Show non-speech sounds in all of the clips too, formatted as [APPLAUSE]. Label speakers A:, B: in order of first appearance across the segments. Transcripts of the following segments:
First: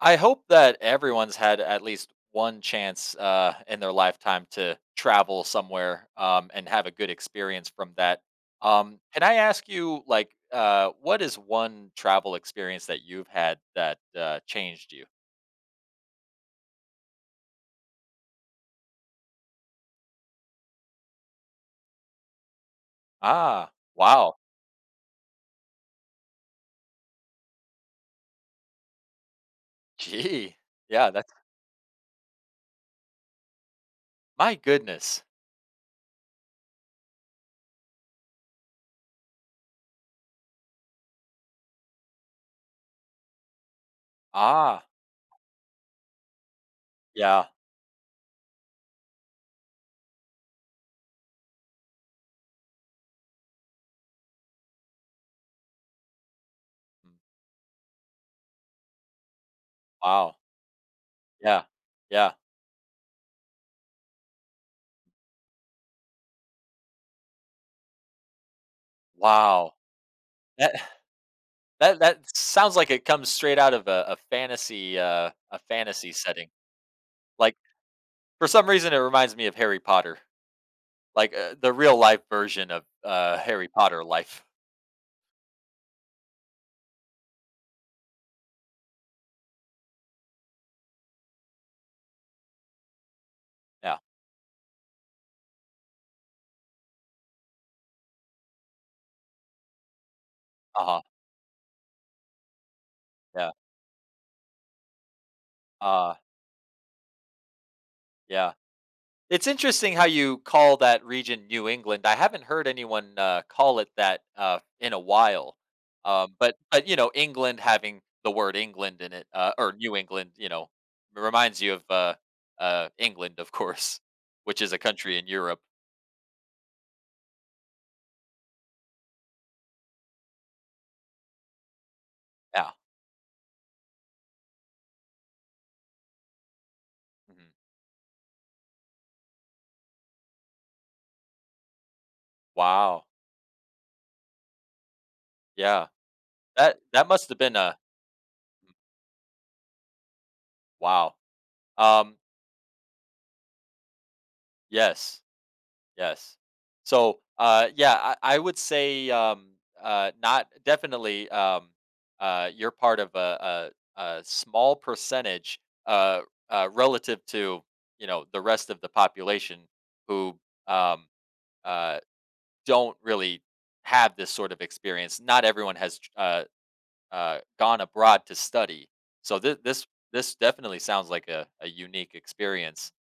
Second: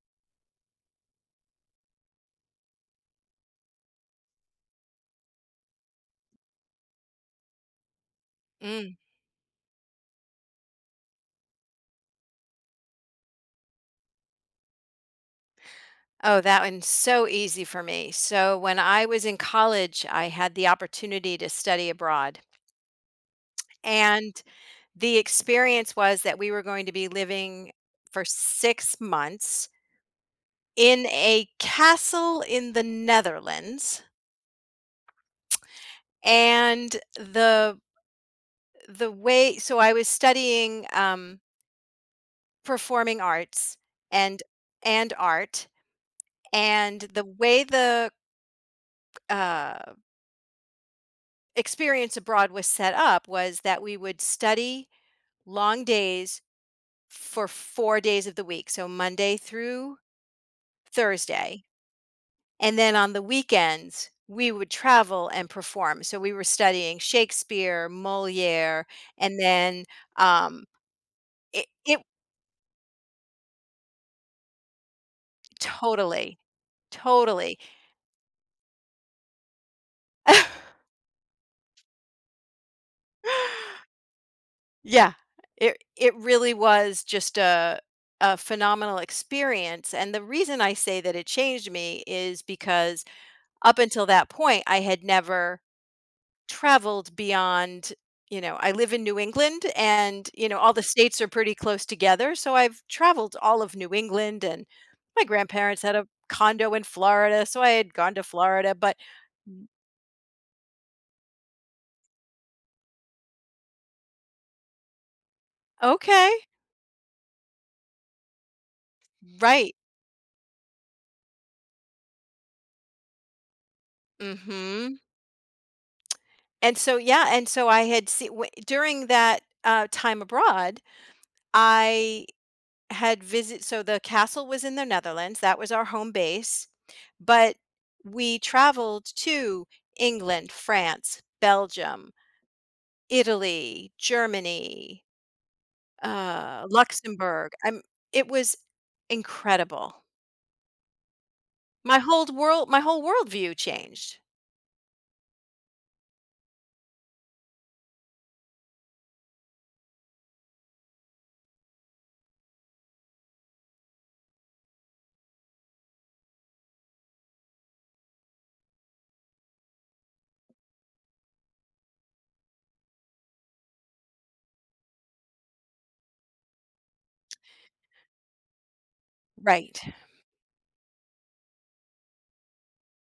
A: I hope that everyone's had at least one chance in their lifetime to travel somewhere and have a good experience from that.
B: Mm.
A: Can I ask you, what is one travel experience that you've had that changed you?
B: Oh, that one's so easy for me. So, when I was in college, I had the opportunity to study abroad.
A: Ah, wow.
B: And the experience was that we were going to be living for 6 months
A: Gee.
B: in
A: Yeah, that's
B: a castle in the Netherlands.
A: my goodness.
B: And the way, so I was studying performing arts and
A: Ah,
B: and art. And the
A: yeah.
B: way the uh, experience abroad was set up was that we would study long days
A: Mm.
B: for 4 days of the week. So Monday through
A: Wow.
B: Thursday.
A: Yeah. Yeah.
B: And then on the weekends, we would travel and perform. So we were studying Shakespeare, Moliere, and
A: Wow.
B: then um,
A: That
B: it,
A: [LAUGHS] that
B: it
A: that sounds like it comes straight out of a fantasy
B: totally,
A: setting. Like,
B: totally.
A: for some reason, it reminds me of Harry Potter,
B: [LAUGHS]
A: like the real life version of Harry Potter life.
B: Yeah, it really was just a phenomenal experience. And the reason I say that it changed me is because up
A: Yeah.
B: until that point, I had never traveled beyond, you know, I live in New England and, you know, all the
A: Uh huh.
B: states are pretty close together. So I've traveled
A: Yeah.
B: all of New England, and my grandparents had a
A: Uh,
B: condo in Florida. So I had gone to
A: yeah.
B: Florida, but
A: It's interesting how you call that region New England. I haven't heard anyone call it that in a while.
B: okay.
A: But you know, England, having the word England in it, or
B: Right.
A: New England, you know, reminds you of England, of course, which is a
B: Hmm.
A: country in Europe.
B: And so, yeah. And so I had seen during that time abroad, I
A: Yeah.
B: had visit so the castle was in the Netherlands, that was our home base,
A: Mhm.
B: but we traveled to England, France, Belgium,
A: Wow.
B: Italy, Germany,
A: Yeah. That that must have
B: Luxembourg.
A: been a
B: I'm It was incredible.
A: wow. Um,
B: My whole worldview changed.
A: yes, yes. So, yeah, I would say not definitely. You're part of a small percentage uh, relative to, you know, the rest of the population who um, uh, don't really have this sort of experience. Not everyone has gone abroad to study. So this
B: Right.
A: this this definitely sounds like a unique experience.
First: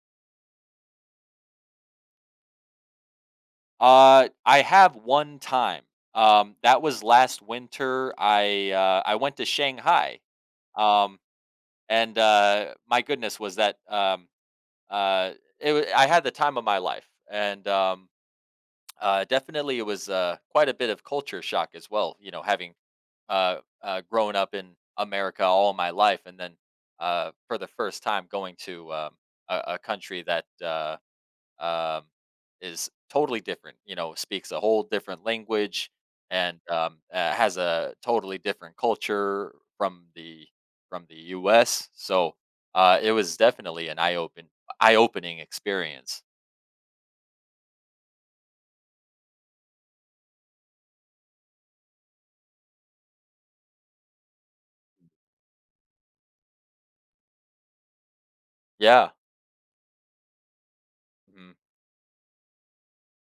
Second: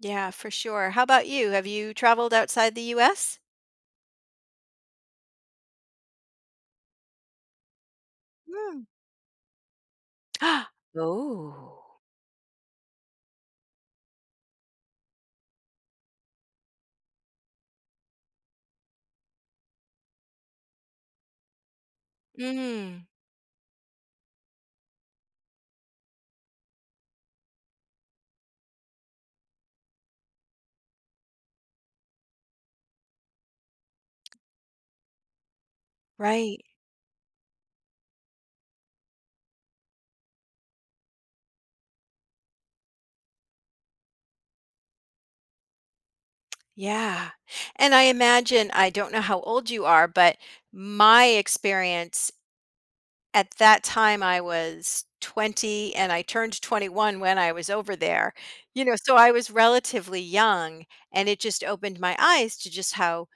B: Yeah, for sure. How about you? Have you traveled outside the US?
A: I have one time. That was last winter.
B: Mm.
A: I went to Shanghai.
B: [GASPS]
A: Um,
B: Oh.
A: and my goodness, was that uh, I had the time of my life, and definitely it was quite a bit of culture shock as well. You know, having
B: Mm,
A: uh, grown up in America all my life, and then for the first time going to a country that um, is totally different. You know, speaks a whole different language and
B: right.
A: has a totally different culture from the U.S. So it was definitely an eye opening experience.
B: Yeah. And I imagine, I don't know how old you are, but my experience at that time, I was 20 and I turned 21 when I was over there, you know,
A: Yeah.
B: so I was relatively young, and it
A: Mhm.
B: just opened my eyes to just how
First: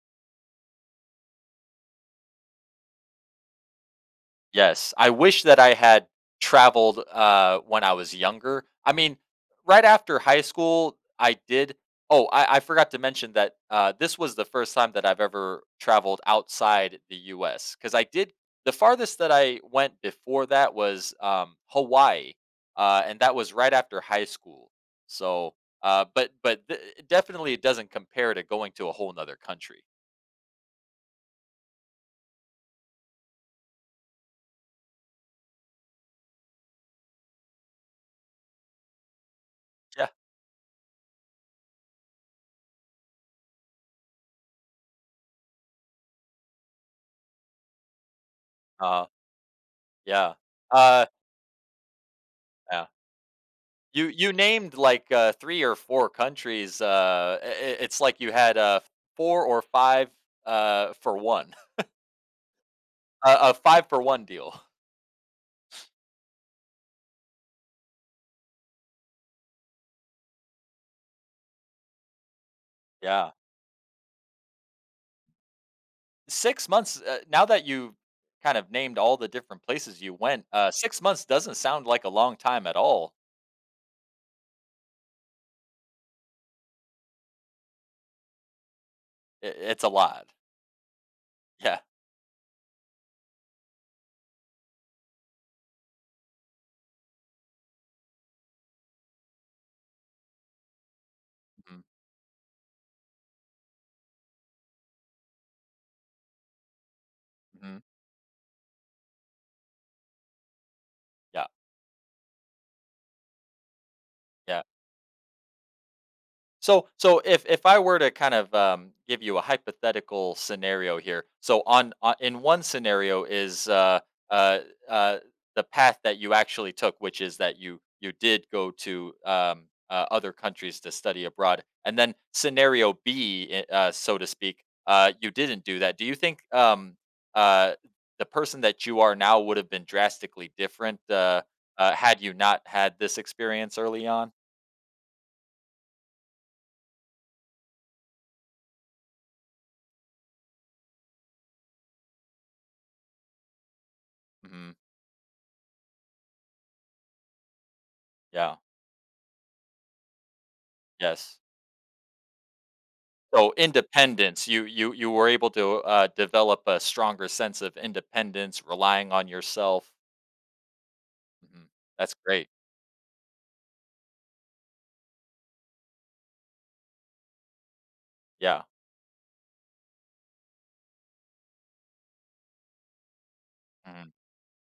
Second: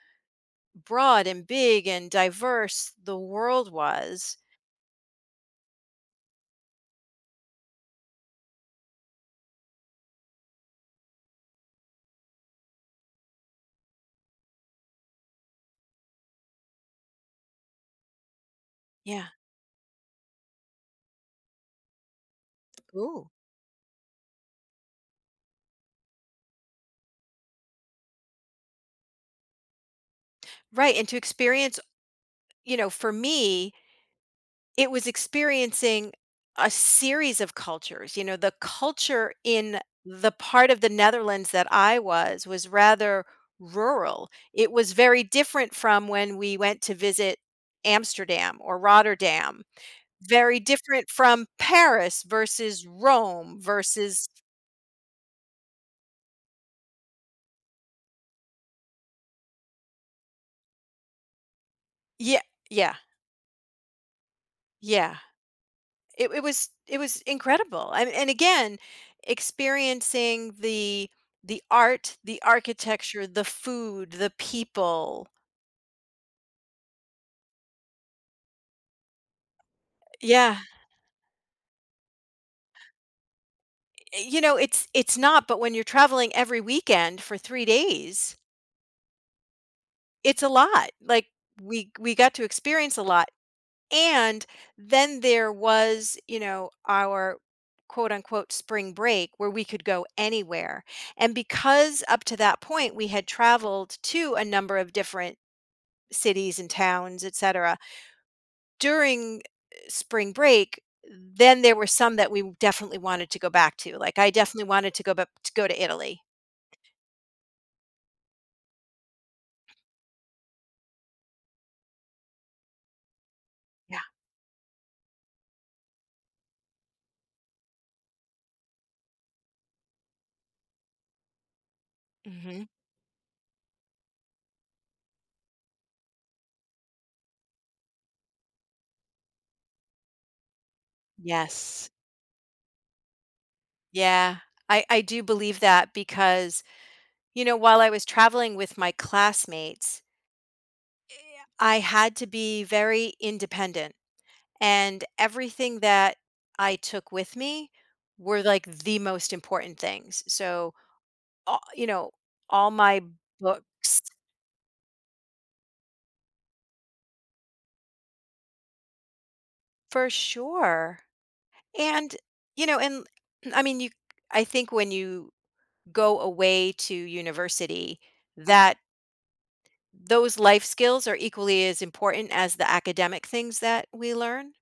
B: broad and big and diverse the world was.
A: Yes, I wish that I had traveled, when I was younger. I mean, right after high school, I did, oh, I forgot to mention that, this was the first time that I've ever traveled outside the U.S. Because I did the farthest
B: Yeah.
A: that I went before that was, Hawaii, and
B: Ooh.
A: that was right after high school. So, but the definitely it doesn't compare to going to a whole 'nother country.
B: Right. And to experience, you know, for me, it was experiencing a series of cultures. You know, the culture in
A: Yeah,
B: the part of the Netherlands that I was rather rural. It was very different from when we went to visit Amsterdam or
A: uh,
B: Rotterdam.
A: yeah,
B: Very
A: uh,
B: different from Paris versus
A: yeah.
B: Rome
A: You
B: versus
A: you named, like, 3 or 4 countries, I it's like you had, 4 or 5, for 1.
B: yeah, yeah,
A: [LAUGHS] A a 5 for 1 deal.
B: yeah. It was, it was incredible, and again experiencing the art, the architecture,
A: Yeah.
B: the food, the people.
A: 6 months, now that you kind of named all the different places you went,
B: Yeah,
A: 6 months doesn't sound like a long time at all.
B: you know, it's not, but when you're traveling every weekend for 3 days,
A: I, it's a lot.
B: it's a lot. Like,
A: Yeah.
B: we got to experience a lot, and then there was, you know, our quote unquote spring break where we could go anywhere, and
A: Mhm.
B: because up to that point we had traveled to a number of different cities and towns, etc.
A: Mhm.
B: During spring break,
A: Yeah.
B: then there were some that we definitely wanted to go back to. Like, I
A: Yeah.
B: definitely wanted to go back to go to Italy.
A: So, so if I were to kind of give you a hypothetical scenario here, so on, in one scenario is
B: Yeah.
A: uh, uh, the path that you actually took, which is that you did go to other countries to study abroad, and then
B: Mhm.
A: scenario B, so to speak, you didn't do that. Do you think uh, the person that you are now would have been drastically different
B: Yes.
A: had you not had this experience early on?
B: Yeah. I do believe that, because you know, while I was traveling with my classmates, eh, I had to be very independent,
A: Hmm.
B: and everything that I took with me were
A: Yeah.
B: like the most important things. So,
A: Yes.
B: all, you know, all my
A: So,
B: books,
A: independence, you were able to, develop a stronger sense of independence, relying on yourself.
B: for sure.
A: Mhm. That's
B: And,
A: great.
B: you know, and [CLEARS THROAT] I mean, I think when you go away to university,
A: Yeah.
B: that those life skills are equally as important as the academic things that
A: Mhm,
B: we learn.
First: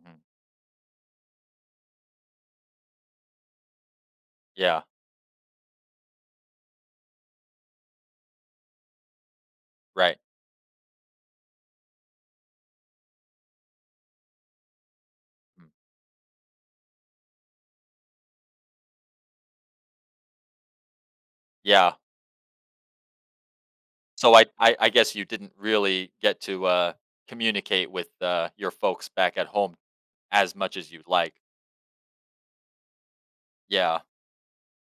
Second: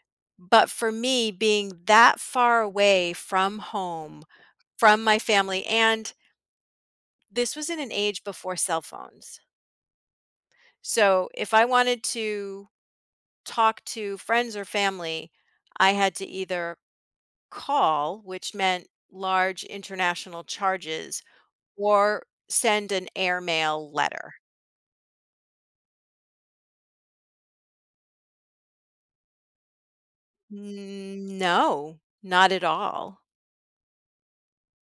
A: mhm.
B: But for me, being that far away from home,
A: Yeah,
B: from my family, and this was in an age before cell phones.
A: right.
B: So if I wanted to talk to friends or family,
A: Mm.
B: I had to either call, which meant large international charges,
A: Yeah.
B: or send an airmail letter.
A: So I guess you didn't really get to, communicate with, your folks back at home as much as you'd like.
B: N- No, not at all.
A: Yeah.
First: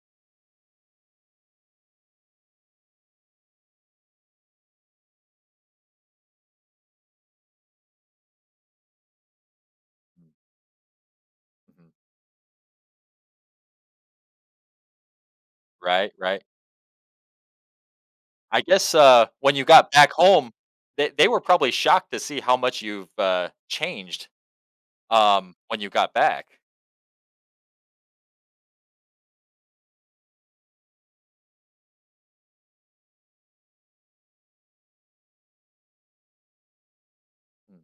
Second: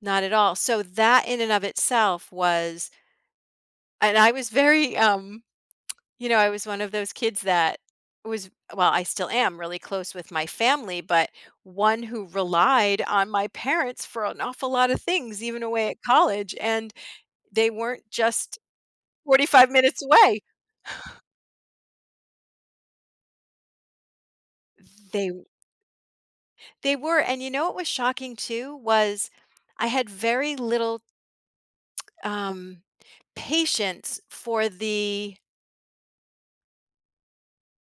B: Not at all. So that in and of itself was, and I was very you know, I was one of those kids that was well, I still am really close with my family, but
A: Mm, mhm.
B: one who relied on my parents for an awful lot of things, even away at
A: Right, right.
B: college, and they weren't just
A: I guess, when you
B: 45
A: got
B: minutes
A: back
B: away.
A: home, they were probably shocked to see how much you've, changed,
B: They
A: when you got back.
B: they were, and you know what was shocking too was I had very little um patience for the
A: Mm.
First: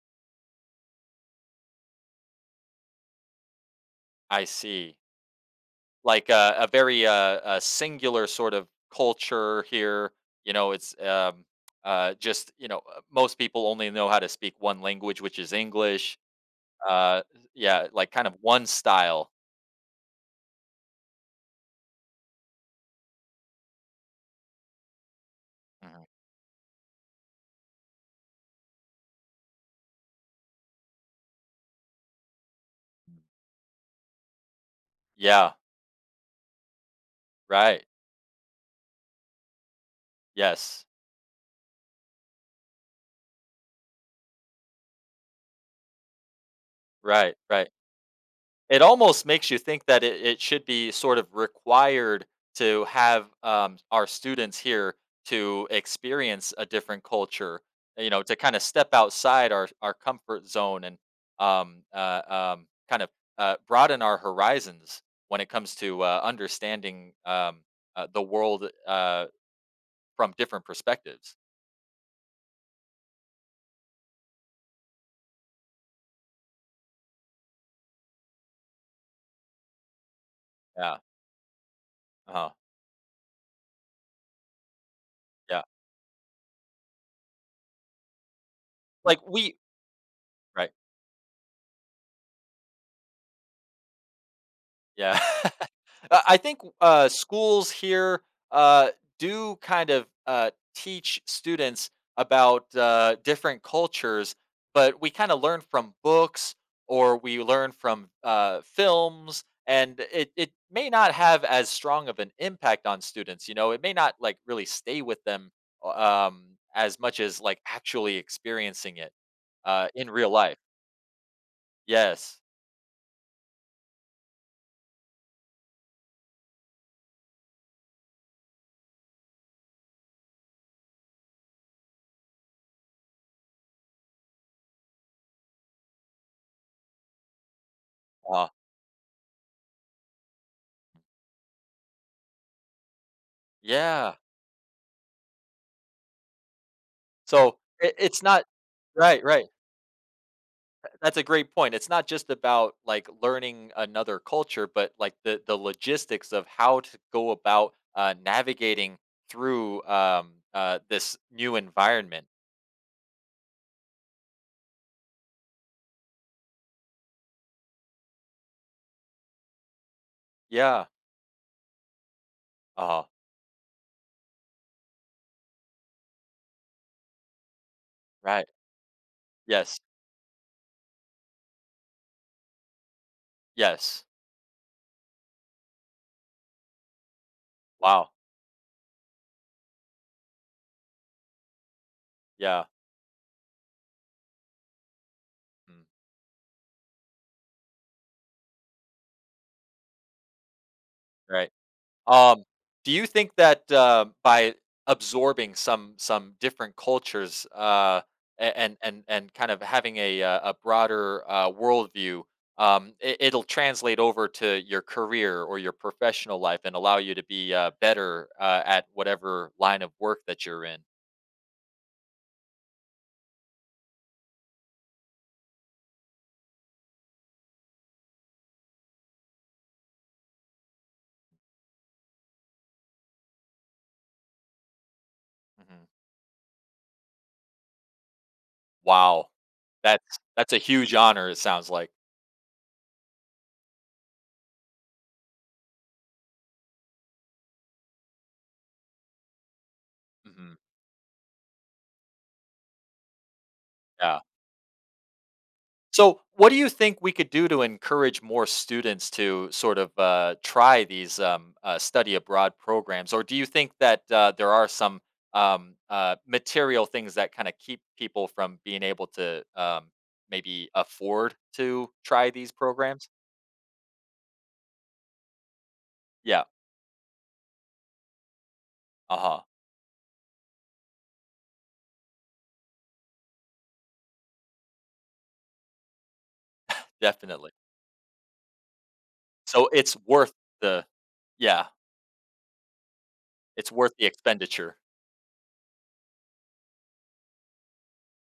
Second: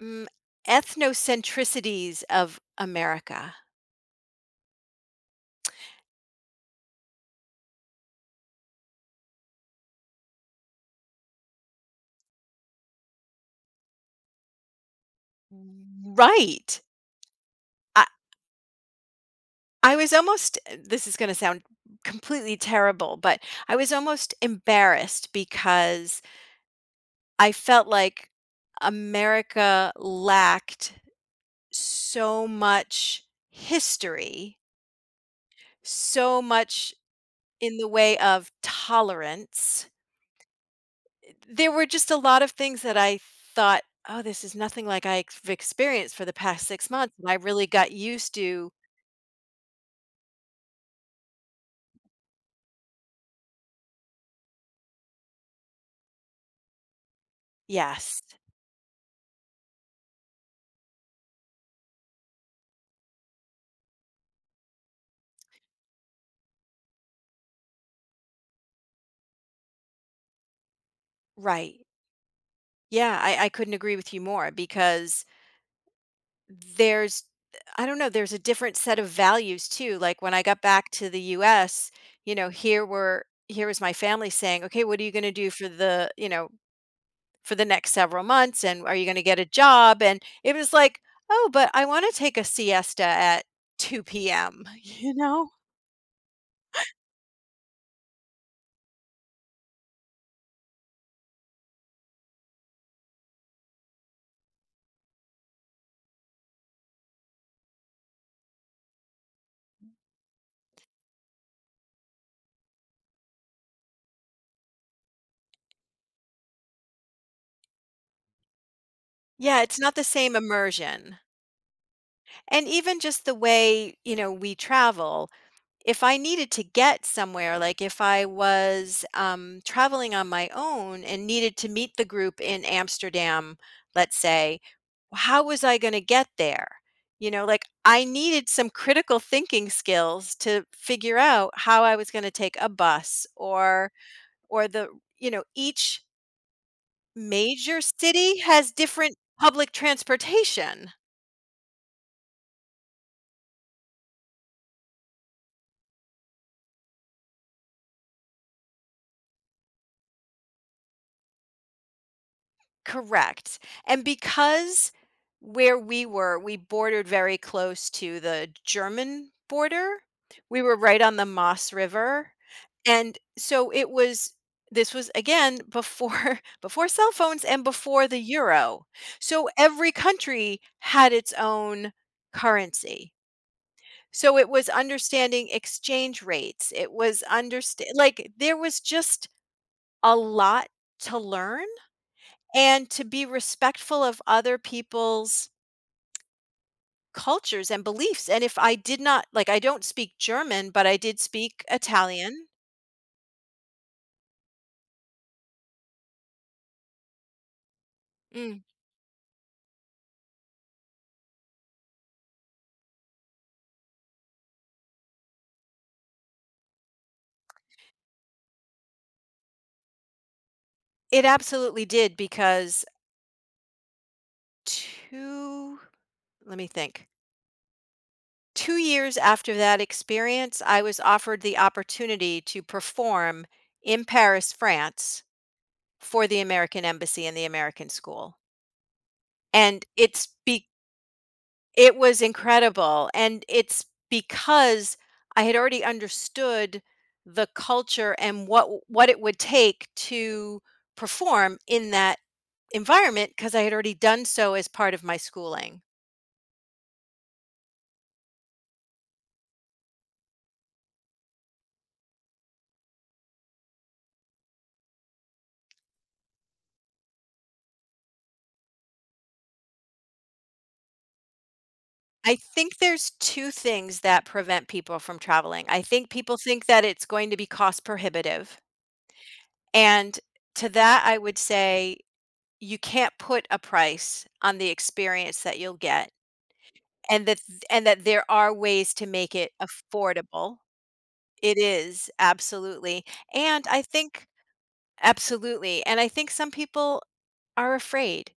B: mm, ethnocentricities of America.
A: I see. Like a very a singular sort of culture here. You know, it's just, you know, most people only know how to speak one language, which is English.
B: Right.
A: Uh, yeah, like, kind of one style.
B: I was almost this is gonna sound completely terrible, but I was almost embarrassed
A: Mhm.
B: because I felt like America lacked so much history,
A: Yeah.
B: so much in
A: Right.
B: the way of tolerance.
A: Yes.
B: There were just a lot of things that I thought, "Oh, this is nothing like I've experienced for the past 6 months," and I
A: Right.
B: really
A: Right.
B: got used to.
A: It almost makes you think that it should be sort of required to have our students here to experience a different culture, you
B: Yes,
A: know, to kind of step outside our comfort zone and kind of broaden our horizons when it comes to understanding the world from different perspectives.
B: right. Yeah, I couldn't agree with you more because There's I don't know, there's a different set of values too, like, when I got back
A: Yeah.
B: to the US, you know,
A: Uh-huh.
B: here was my family saying, "Okay, what are you gonna do
A: Yeah,
B: for the, you know, for the next several months, and are you
A: like
B: gonna get a
A: we,
B: job?" And it
A: right.
B: was like, "Oh, but I wanna take a siesta at 2 p.m.," [LAUGHS] you
A: Yeah.
B: know?
A: [LAUGHS] I think, schools here, uh, do kind of, teach students about, different cultures, but we kinda learn from books, or we learn from, films, and it may not have as strong of an impact on students, you know? It may not, like, really stay with them, as much as, like, actually experiencing it,
B: Yeah, it's not the
A: in real
B: same
A: life.
B: immersion.
A: Yes.
B: And even just the way, you know, we travel, if I needed to get somewhere, like if I was traveling on my own and needed to meet the group in Amsterdam, let's say, well, how was I going to get there? You know, like I
A: Uh,
B: needed some critical thinking skills to figure out how I was going to take a bus,
A: yeah.
B: or the, you know, each
A: So,
B: major
A: it it's
B: city
A: not
B: has different
A: Right, right.
B: public transportation.
A: Th that's a great point. It's not just about, like, learning another culture, but, like, the logistics of how to go about, navigating through, this new environment.
B: Correct, and because where we were, we bordered very close to the German border. We were
A: Yeah.
B: right on the Maas River,
A: Oh,
B: and so it was, this was again before [LAUGHS] before cell phones and before the
A: right.
B: euro. So
A: Yes.
B: every country had its own currency.
A: Yes.
B: So it was understanding exchange rates, it was understand
A: Wow.
B: like, there was just a lot to learn,
A: Yeah.
B: and to be respectful of other people's
A: Mm.
B: cultures and beliefs. And if I did not, like, I don't speak German, but I did
A: Right.
B: speak
A: Um,
B: Italian.
A: do you think that, by absorbing some different cultures, a
B: Mm.
A: and kind of having a broader, worldview, it'll translate over to your career or your professional life and allow you to be, better, at whatever line of work that you're in?
B: It absolutely did because 2 let me think. 2 years after that experience, I was offered the opportunity to perform in Paris, France
A: Mhm.
B: for the American Embassy and the American School.
A: Wow.
B: And it's
A: That's a
B: be
A: huge honor, it sounds like.
B: It was incredible, and it's because I had already understood the culture and what it would take
A: Mhm.
B: to perform in that environment, because I had already
A: Yeah.
B: done so as part of my schooling.
A: So, what do you think we could do to encourage more students to sort of try these study abroad programs, or do you think that there are some material things that kind of keep people from being able to maybe afford to try
B: I
A: these
B: think
A: programs?
B: there's 2 things that prevent people from traveling. I think people
A: Yeah,
B: think that it's going to be cost prohibitive,
A: uh huh,
B: and to that, I would say you can't put a price on the experience that you'll get.
A: definitely.
B: And that there are ways to make it
A: So it's worth
B: affordable.
A: the,
B: It
A: yeah,
B: is, absolutely, and
A: it's
B: I
A: worth the
B: think
A: expenditure.
B: some people are afraid.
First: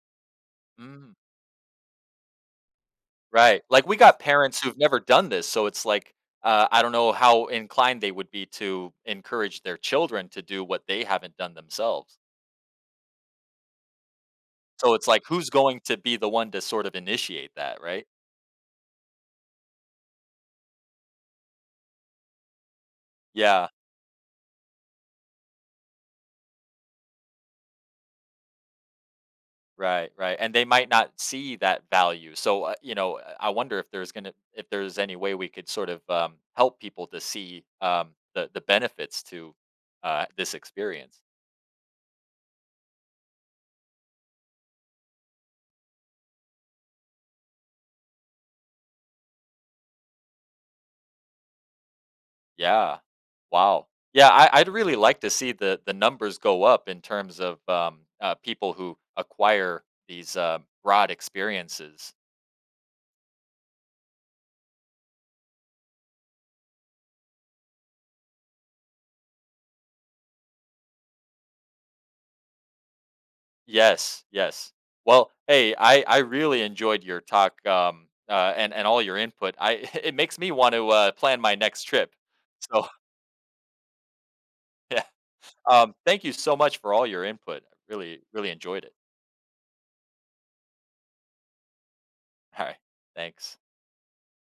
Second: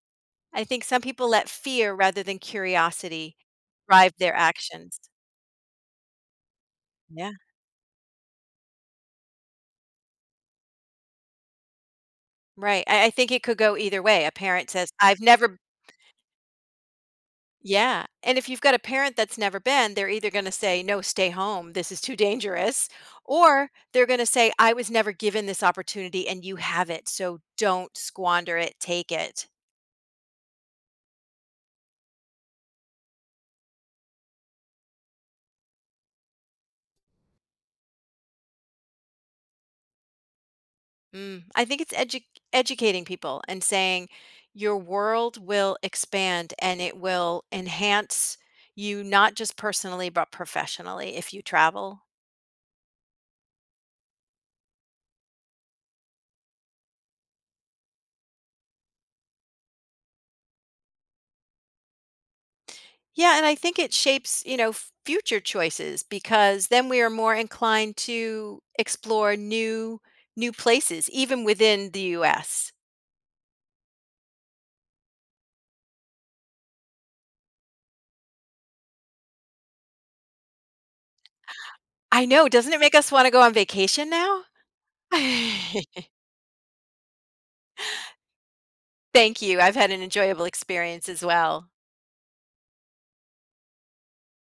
B: I think some
A: Mm.
B: people let fear rather than curiosity
A: Right, like, we
B: drive
A: got
B: their
A: parents who've
B: actions.
A: never done this, so it's like, I don't know
B: Yeah,
A: how inclined they would be to encourage their children to do what they haven't done themselves.
B: right, I think it could go either way. A parent says,
A: So it's
B: "I've
A: like, who's
B: never."
A: going to be the one to sort of initiate that,
B: Yeah,
A: right?
B: and if you've got a parent that's never been, they're either gonna say, "No, stay home, this is too dangerous,"
A: Yeah,
B: or they're gonna say, "I was never given this opportunity and you have it, so don't squander it, take it."
A: right, right, and they might not see that value, so, you know, I wonder if there's gonna if there's any way we could sort of, help people to see, the benefits to, this experience.
B: Mm, I think it's educating people and saying, "Your world will expand and it will enhance you not just personally, but professionally if you travel."
A: Yeah. Wow. Yeah, I'd really like to see the numbers go up in terms of people who acquire these broad experiences.
B: Yeah, and I think it shapes, you know, f- future choices because then we are more inclined to explore new places even within the US.
A: Yes, yes. Well, hey, I really enjoyed your talk and all your input. I [LAUGHS] it makes me want to plan my next trip.
B: I know, doesn't it
A: So
B: make us want to go on vacation now?
A: [LAUGHS] yeah,
B: [LAUGHS]
A: thank you so much for all your input. I really really enjoyed it.
B: Thank you. I've had an enjoyable experience as well.
A: All right, thanks.